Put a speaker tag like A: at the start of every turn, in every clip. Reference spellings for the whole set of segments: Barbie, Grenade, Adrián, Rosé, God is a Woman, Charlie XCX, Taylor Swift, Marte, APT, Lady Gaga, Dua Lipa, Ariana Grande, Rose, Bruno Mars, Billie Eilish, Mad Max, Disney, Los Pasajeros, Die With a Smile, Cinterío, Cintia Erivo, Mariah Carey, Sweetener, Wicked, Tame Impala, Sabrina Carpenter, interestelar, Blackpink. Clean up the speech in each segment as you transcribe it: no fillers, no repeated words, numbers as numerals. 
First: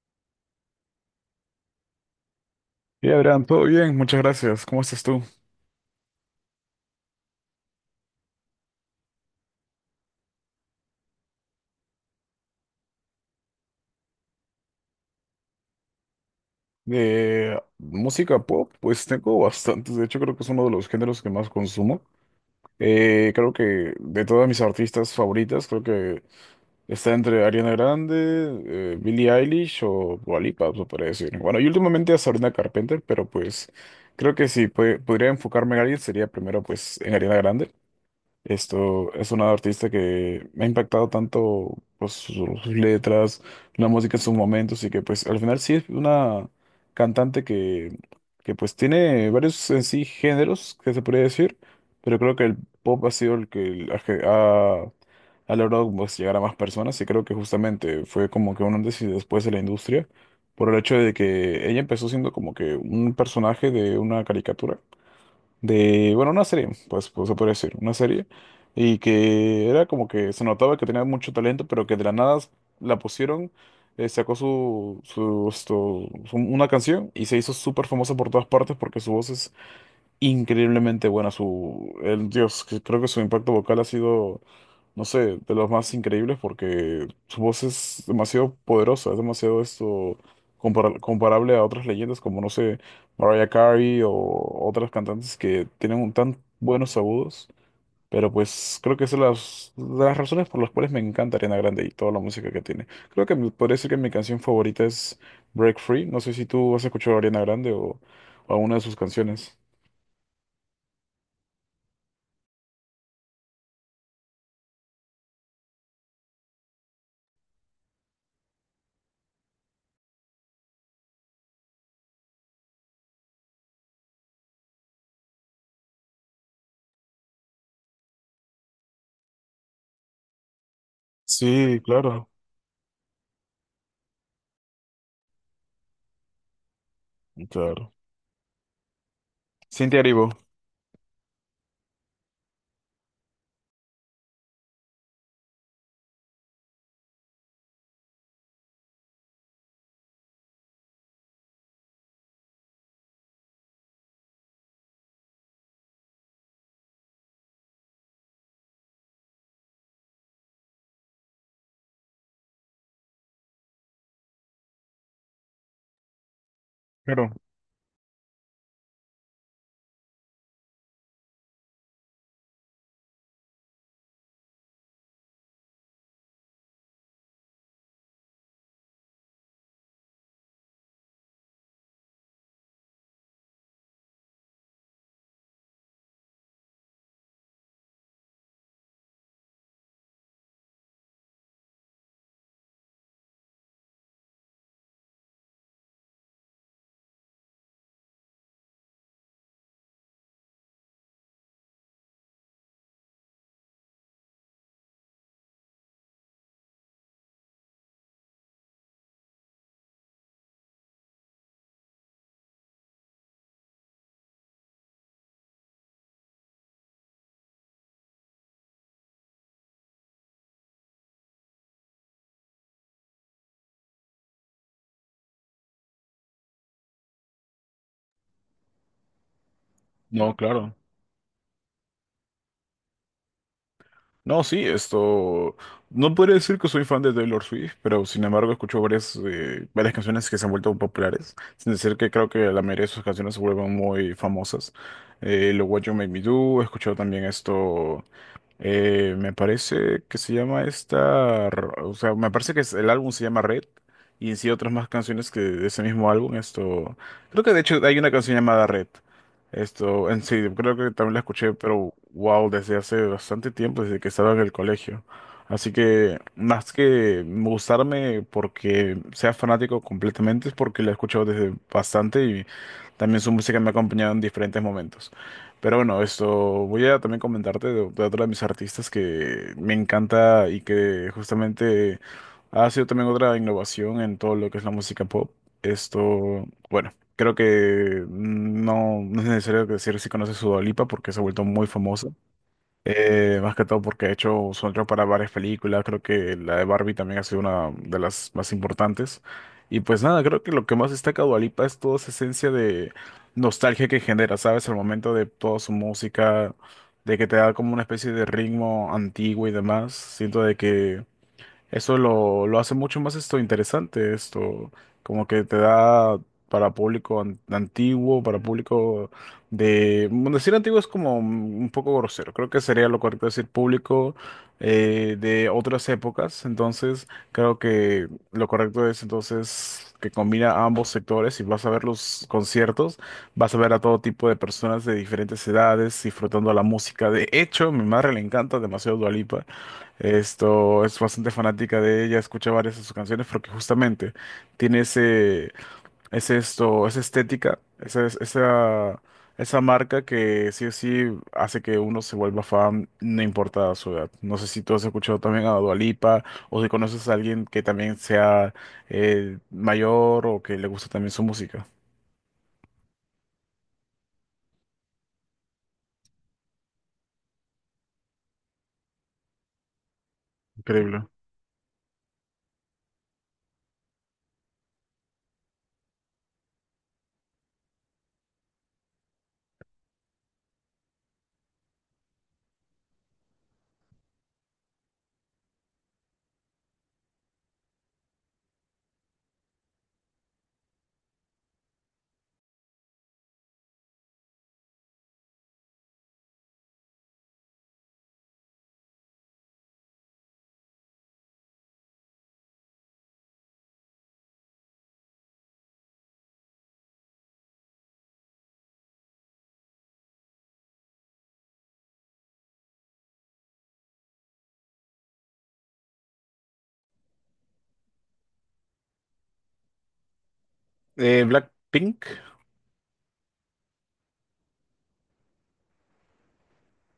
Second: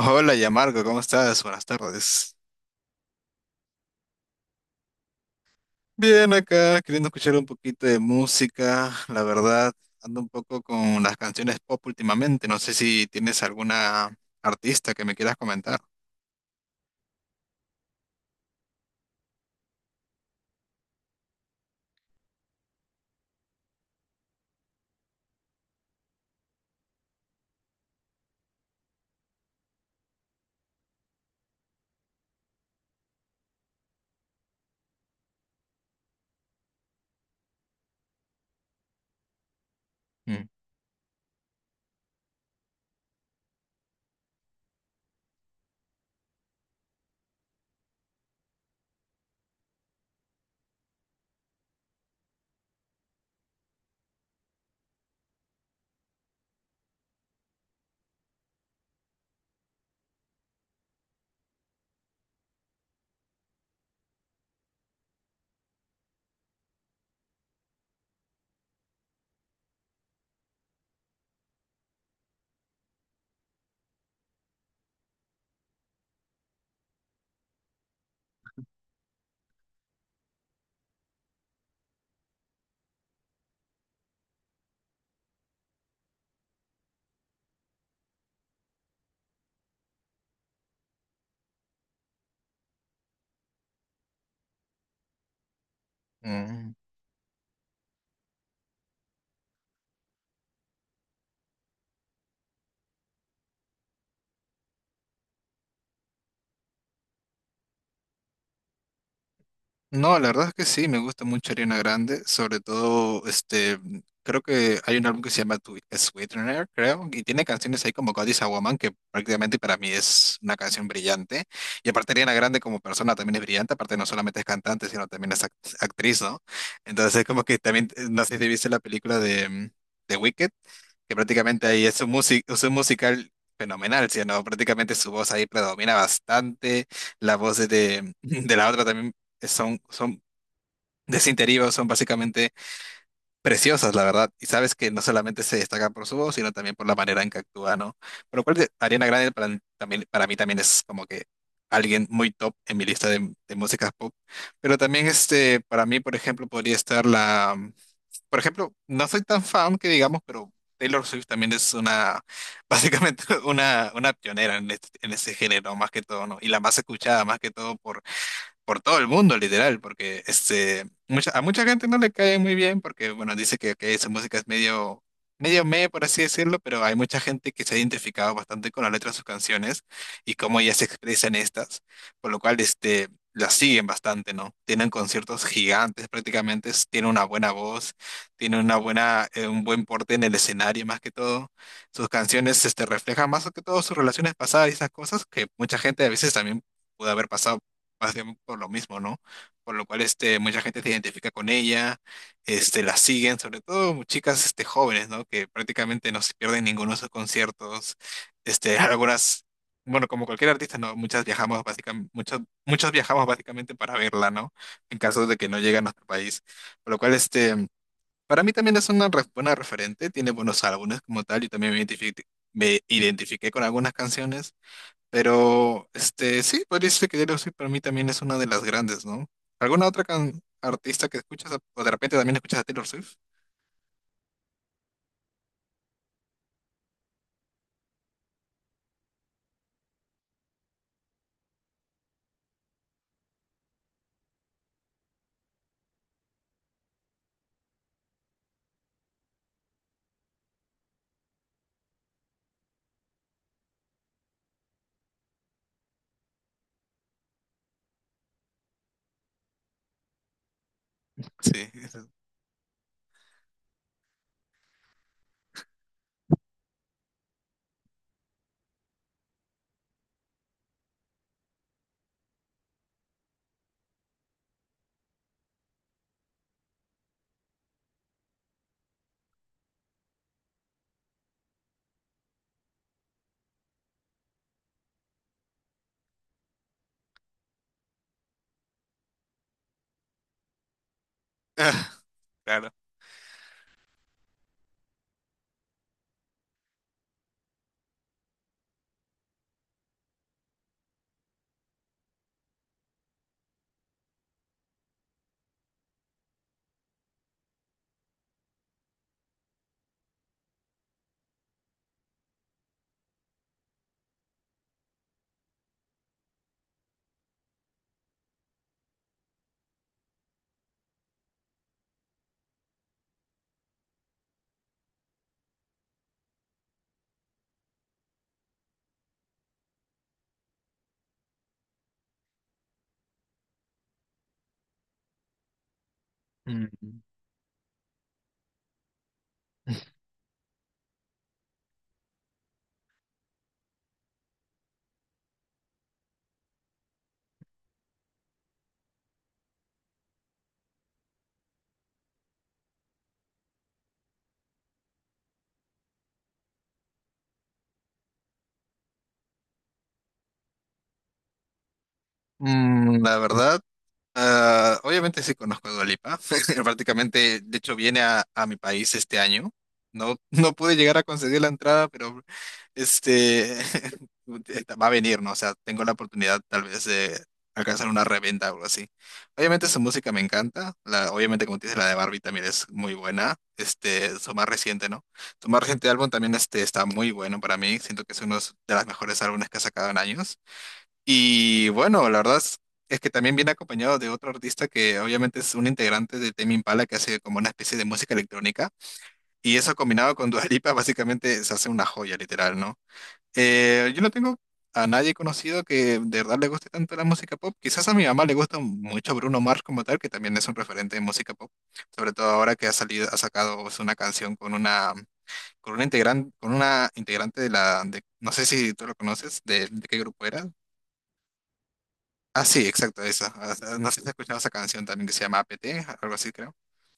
A: Hola, Yamarco, ¿cómo estás? Buenas tardes.
B: Hey Adrián, todo bien, muchas gracias. ¿Cómo estás tú?
A: Bien acá, queriendo escuchar un poquito de música. La verdad, ando un poco con las canciones pop últimamente. No sé si tienes alguna artista que me quieras comentar.
B: De música pop, pues tengo bastantes. De hecho, creo que es uno de los géneros que más consumo. Creo que de todas mis artistas favoritas, creo que está entre Ariana Grande, Billie Eilish o Dua Lipa, se podría decir. Bueno, y últimamente a Sabrina Carpenter, pero pues creo que si podría enfocarme en alguien sería primero pues en Ariana Grande. Esto es una artista
A: Mm.
B: que me ha impactado tanto pues, sus, letras, la música en sus momentos y que pues al final sí es una cantante que pues tiene varios en sí géneros que se podría decir, pero creo que el pop ha sido el que ha, ha- ha logrado pues, llegar a más personas y creo que justamente fue como que un antes y después de la industria por el hecho de que ella empezó siendo como que un personaje de una caricatura de, bueno, una serie, pues, pues se podría decir, una serie, y que era como que se notaba que tenía mucho talento, pero que de la nada la pusieron, sacó una canción y se hizo súper famosa por todas partes porque su voz es increíblemente buena su el Dios, que creo que su impacto vocal ha sido, no sé, de los más increíbles porque su voz es demasiado poderosa, es demasiado esto comparable a otras leyendas como no sé, Mariah Carey o otras cantantes que tienen un tan
A: mm.
B: buenos agudos, pero pues creo que es de las razones por las cuales me encanta Ariana Grande y toda la música que tiene. Creo que podría decir que mi canción favorita es Break Free, no sé si tú has escuchado a Ariana Grande o alguna de sus canciones.
A: No, la verdad es que sí, me gusta mucho Ariana Grande, sobre todo, creo que hay un álbum que se llama Sweetener, creo, y tiene canciones ahí como God is a Woman, que prácticamente para mí es una canción brillante, y aparte Ariana Grande como persona también es brillante, aparte no solamente es cantante, sino también es actriz, ¿no? Entonces es como que también, no sé si viste la película de, de Wicked, que prácticamente
B: Sí,
A: ahí es
B: claro,
A: es un musical fenomenal, ¿sí o no? Prácticamente su voz ahí predomina bastante, las voces
B: claro.
A: de, de la otra también son,
B: Cintia
A: son
B: Erivo.
A: de Cinterío, son básicamente preciosas, la verdad. Y sabes que no solamente se destacan por su voz, sino también por la manera en que actúa, ¿no? Por lo cual Ariana Grande para, también, para mí también es como que alguien muy top en mi lista de músicas pop. Pero también este, para mí, por ejemplo, podría estar la por ejemplo, no soy tan fan que digamos, pero Taylor Swift también es una, básicamente una pionera en en ese género, más que todo, ¿no? Y la más escuchada,
B: Claro.
A: más que todo, por todo el mundo, literal, porque este, mucha, a mucha gente no le cae muy bien porque, bueno, dice que esa música es medio, medio meh, por así decirlo, pero hay mucha gente que se ha identificado bastante con la letra de sus canciones y cómo ellas se expresan estas, por lo cual, este, las siguen bastante, ¿no? Tienen conciertos gigantes prácticamente, tienen una buena voz, tienen una buena, un buen porte en el escenario más que todo. Sus canciones, este, reflejan más que todo sus relaciones pasadas y esas cosas que mucha gente a veces también pudo haber pasado más bien por lo mismo, ¿no? Por lo cual este, mucha gente se identifica con ella, este, la siguen, sobre todo chicas este, jóvenes, ¿no? Que prácticamente no se pierden ninguno de sus conciertos. Este, algunas, bueno, como cualquier artista, ¿no? Muchas viajamos básicamente, muchos viajamos básicamente para verla, ¿no? En caso de que no llegue a nuestro país. Por lo cual, este, para mí también es una buena referente, tiene buenos álbumes como tal, y también me me identifiqué con algunas canciones, pero, este, sí, podría decirse que Taylor Swift para mí también es una de las grandes, ¿no? ¿Alguna otra
B: No, claro.
A: artista que escuchas o de repente también escuchas a Taylor Swift?
B: No, sí, esto... No podría decir que soy fan de Taylor Swift, pero sin embargo escucho varias, varias canciones que se han vuelto populares, sin decir que creo que la mayoría de sus canciones se vuelven muy famosas. Lo What You Make Me Do, he escuchado también esto... Me parece que se llama esta, o sea, me parece que el álbum se llama Red y en sí otras más canciones que de ese mismo álbum, esto, creo que de hecho hay una canción llamada Red, esto, en sí, creo que también la escuché,
A: Sí.
B: pero wow, desde hace bastante tiempo, desde que estaba en el colegio, así que más que gustarme porque sea fanático completamente es porque la he escuchado desde bastante y también su música me ha acompañado en diferentes momentos. Pero bueno, esto voy a también comentarte de otra de mis artistas que me encanta y que justamente ha sido también otra innovación en todo lo que es la música pop. Esto, bueno, creo que no, no es necesario decir si conoces su Dua Lipa porque se ha vuelto muy famosa.
A: Claro.
B: Más que todo porque he hecho soundtrack para varias películas, creo que la de Barbie también ha sido una de las más importantes. Y pues nada, creo que lo que más destaca Dua Lipa es toda esa esencia de nostalgia que genera, ¿sabes? Al momento de toda su música, de que te da como una especie de ritmo antiguo y demás. Siento de que eso lo hace mucho más esto interesante, esto como que te da para público antiguo, para público de... Bueno, decir antiguo es como un poco grosero, creo que sería lo correcto decir público de otras épocas, entonces creo que lo correcto es entonces que combina ambos sectores y vas a ver los conciertos, vas a ver a todo tipo de personas de diferentes edades disfrutando la
A: Mm,
B: música. De hecho, a mi madre le encanta demasiado Dua Lipa. Esto es bastante fanática de ella, escucha varias de sus canciones porque justamente tiene ese, esa estética, esa marca que sí o sí hace que uno se vuelva fan, no importa su edad. No sé si tú has escuchado también a Dua Lipa o si conoces a alguien que también sea mayor o que le guste también su música.
A: Verdad, Ah, obviamente sí conozco a Dua Lipa. Prácticamente, de hecho, viene a mi país este año. No, no pude llegar a
B: Increíble.
A: conseguir la entrada, pero este va a venir, ¿no? O sea, tengo la oportunidad tal vez de alcanzar una reventa o algo así. Obviamente su música me encanta. La, obviamente, como te dice, la de Barbie también es muy buena. Este, su más reciente, ¿no? Su más reciente álbum también este, está muy bueno para mí. Siento que es uno de los mejores álbumes que ha sacado en años. Y bueno, es que también viene acompañado de otro artista que obviamente es un integrante de Tame Impala que hace como una especie de música electrónica. Y eso combinado con Dua Lipa básicamente se hace una joya literal, ¿no? Yo no tengo a nadie conocido que de verdad le guste tanto la música pop. Quizás a mi mamá le gusta mucho Bruno Mars como tal, que también es un referente de música pop. Sobre todo ahora que ha salido, ha sacado pues, una canción con una integrante de no sé si tú lo conoces, de qué grupo era,
B: Blackpink,
A: Ah, sí, exacto, esa. Ah, ah, No sé si has escuchado esa canción también que se llama APT, algo así creo.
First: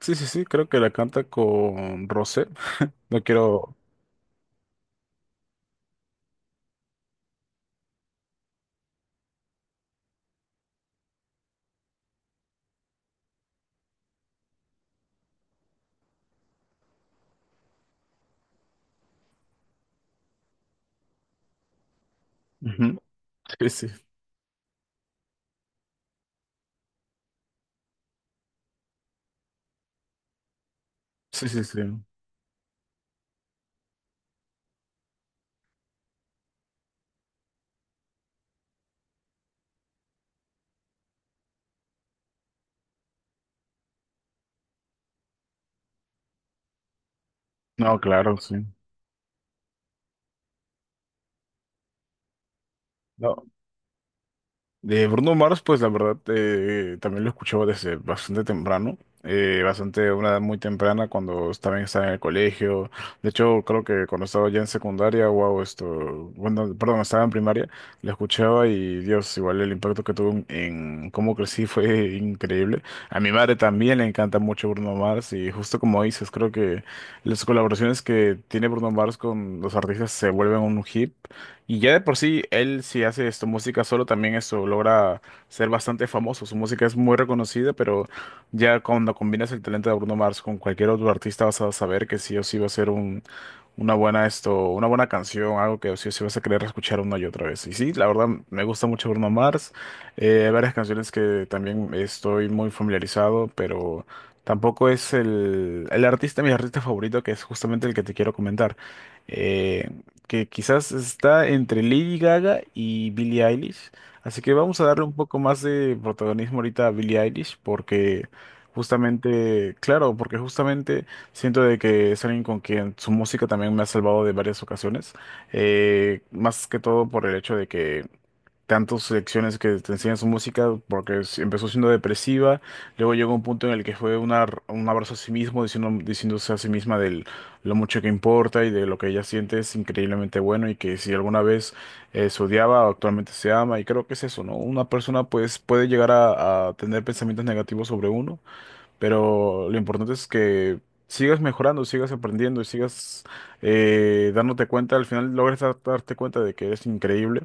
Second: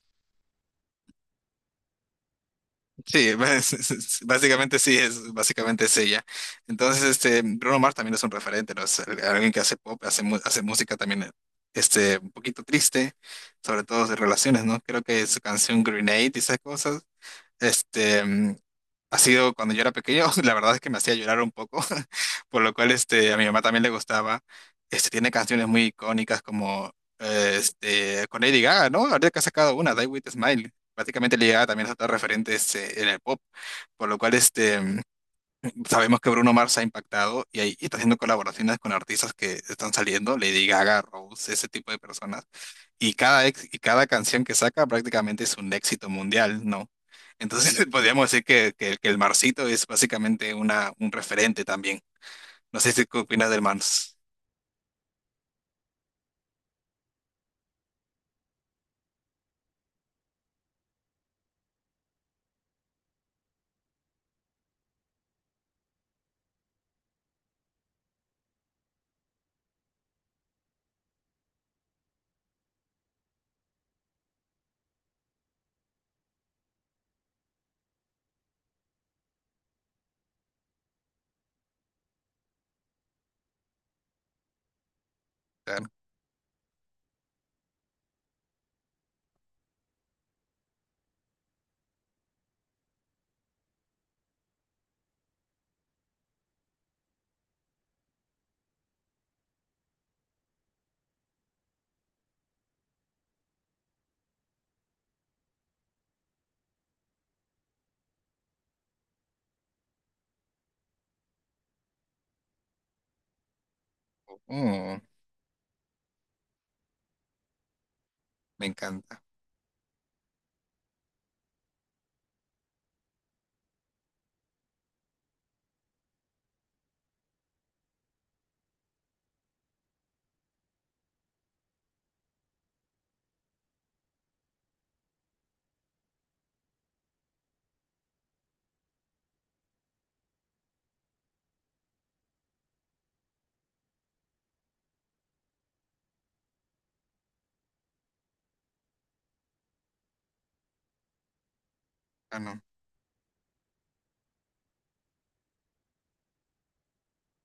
B: sí, sí, sí, creo que la canta con Rosé. No
A: Sí,
B: quiero.
A: básicamente sí, es, básicamente es ella. Entonces, este, Bruno Mars también es un referente, ¿no? Es alguien que hace pop, hace, hace música también, este, un poquito triste, sobre todo de relaciones, ¿no? Creo que su canción Grenade y esas cosas, este, ha sido cuando yo era pequeño, la verdad es que me hacía llorar un poco, por lo cual
B: Ujú.
A: este, a mi mamá
B: Sí,
A: también
B: sí,
A: le gustaba. Este, tiene canciones muy icónicas como este, con Lady Gaga, ¿no? Ahorita que ha sacado una, Die With a Smile. Prácticamente
B: sí,
A: Lady
B: sí,
A: Gaga
B: sí.
A: también es otra referente este, en el pop, por lo cual este, sabemos que Bruno Mars ha impactado y está haciendo colaboraciones con artistas que están saliendo, Lady Gaga, Rose, ese tipo de personas. Y y cada canción que saca prácticamente es un éxito mundial, ¿no? Entonces
B: No,
A: podríamos
B: claro,
A: decir
B: sí.
A: que, que el Marsito es básicamente una, un referente también. No sé si qué
B: No.
A: opinas del Mars.
B: De Bruno Mars, pues la verdad, también lo escuchaba desde bastante temprano, bastante, una edad muy temprana, cuando también estaba en el colegio. De hecho, creo que cuando estaba ya en secundaria, wow, esto, bueno, perdón, estaba en primaria, lo escuchaba y Dios, igual el impacto que tuvo en cómo crecí fue increíble. A mi madre también le encanta mucho Bruno Mars y justo como dices, creo que las colaboraciones que tiene Bruno Mars con los artistas se vuelven un hit. Y ya de por sí, él si hace esto, música solo, también eso logra ser
A: Claro.
B: bastante famoso. Su música es muy reconocida, pero ya cuando combinas el talento de Bruno Mars con cualquier otro artista vas a saber que sí o sí va a ser un, una buena esto, una buena canción, algo que sí o sí vas a querer escuchar una y otra vez. Y sí, la verdad me gusta mucho Bruno Mars. Hay varias canciones que también estoy muy familiarizado, pero tampoco es el artista, mi artista favorito, que es justamente el que te quiero comentar. Eh, que quizás está entre Lady Gaga y Billie Eilish. Así que vamos a
A: Oh,
B: darle un poco más de protagonismo ahorita a Billie Eilish porque
A: me encanta.
B: justamente, claro, porque justamente siento de que es alguien con quien su música también me ha salvado de varias ocasiones. Más que todo por el hecho de que tantas secciones que te enseñan su música, porque empezó siendo depresiva, luego llegó un punto en el que fue una, un abrazo a sí mismo, diciendo, diciéndose a sí misma de lo mucho que importa y de lo que ella siente es increíblemente bueno y que si alguna vez se odiaba, actualmente se ama, y creo que es eso, ¿no? Una persona pues puede llegar a tener pensamientos negativos sobre uno, pero lo importante es que sigas mejorando, sigas
A: Ah, no.
B: aprendiendo y sigas dándote cuenta. Al final logres darte cuenta de que eres increíble.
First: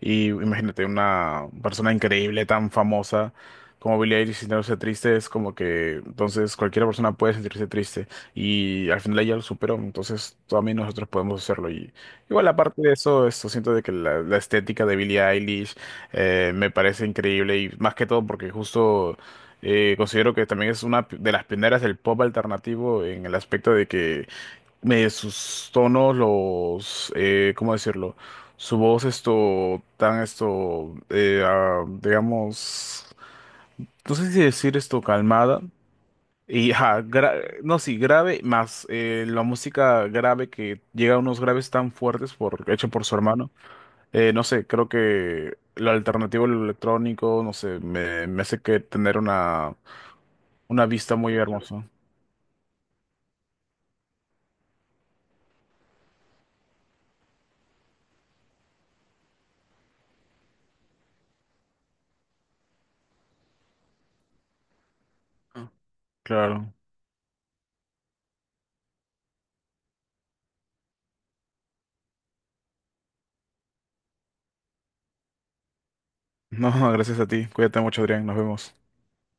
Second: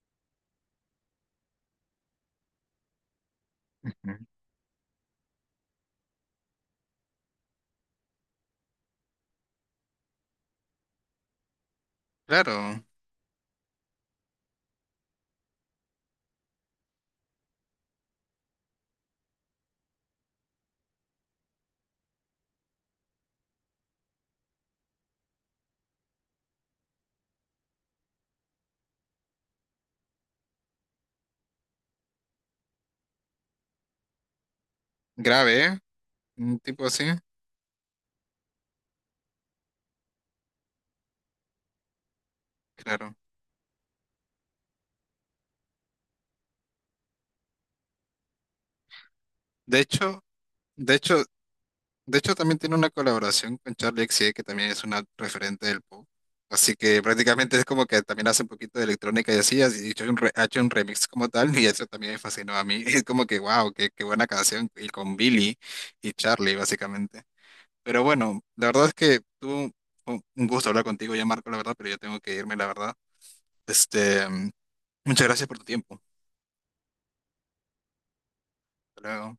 B: Y imagínate, una persona increíble, tan famosa como
A: Ujú.
B: Billie Eilish sintiéndose triste, es como que entonces cualquier persona puede sentirse triste. Y al final ella lo superó, entonces también nosotros podemos hacerlo. Y igual,
A: Claro,
B: aparte de eso, esto siento de que la estética de Billie Eilish me parece increíble y más que todo porque justo. Considero que también es una de las pioneras del pop alternativo en el aspecto de que sus tonos, los, ¿cómo decirlo? Su voz, esto, tan, esto, digamos, no sé si decir esto calmada.
A: grave, ¿eh? Un
B: Y,
A: tipo
B: ajá,
A: así,
B: no, sí, grave, más la música grave que llega a unos graves tan fuertes por, hecho por su
A: claro.
B: hermano. No sé, creo que lo alternativo, lo electrónico, no sé, me hace que tener
A: De hecho,
B: una
A: de
B: vista
A: hecho,
B: muy hermosa,
A: de hecho, también tiene una colaboración con Charlie XCX, que también es una referente del pop. Así que prácticamente es como que también hace un poquito de electrónica y así, ha hecho ha hecho un remix como tal, y eso también me fascinó a mí. Es como que, wow, qué, qué buena canción, y con Billy y Charlie,
B: claro.
A: básicamente. Pero bueno, la verdad es que tuvo un gusto hablar contigo ya, Marco, la verdad, pero yo tengo que irme, la verdad. Este, muchas gracias por tu tiempo.
B: No, gracias a ti. Cuídate mucho, Adrián. Nos vemos.
A: Hasta luego.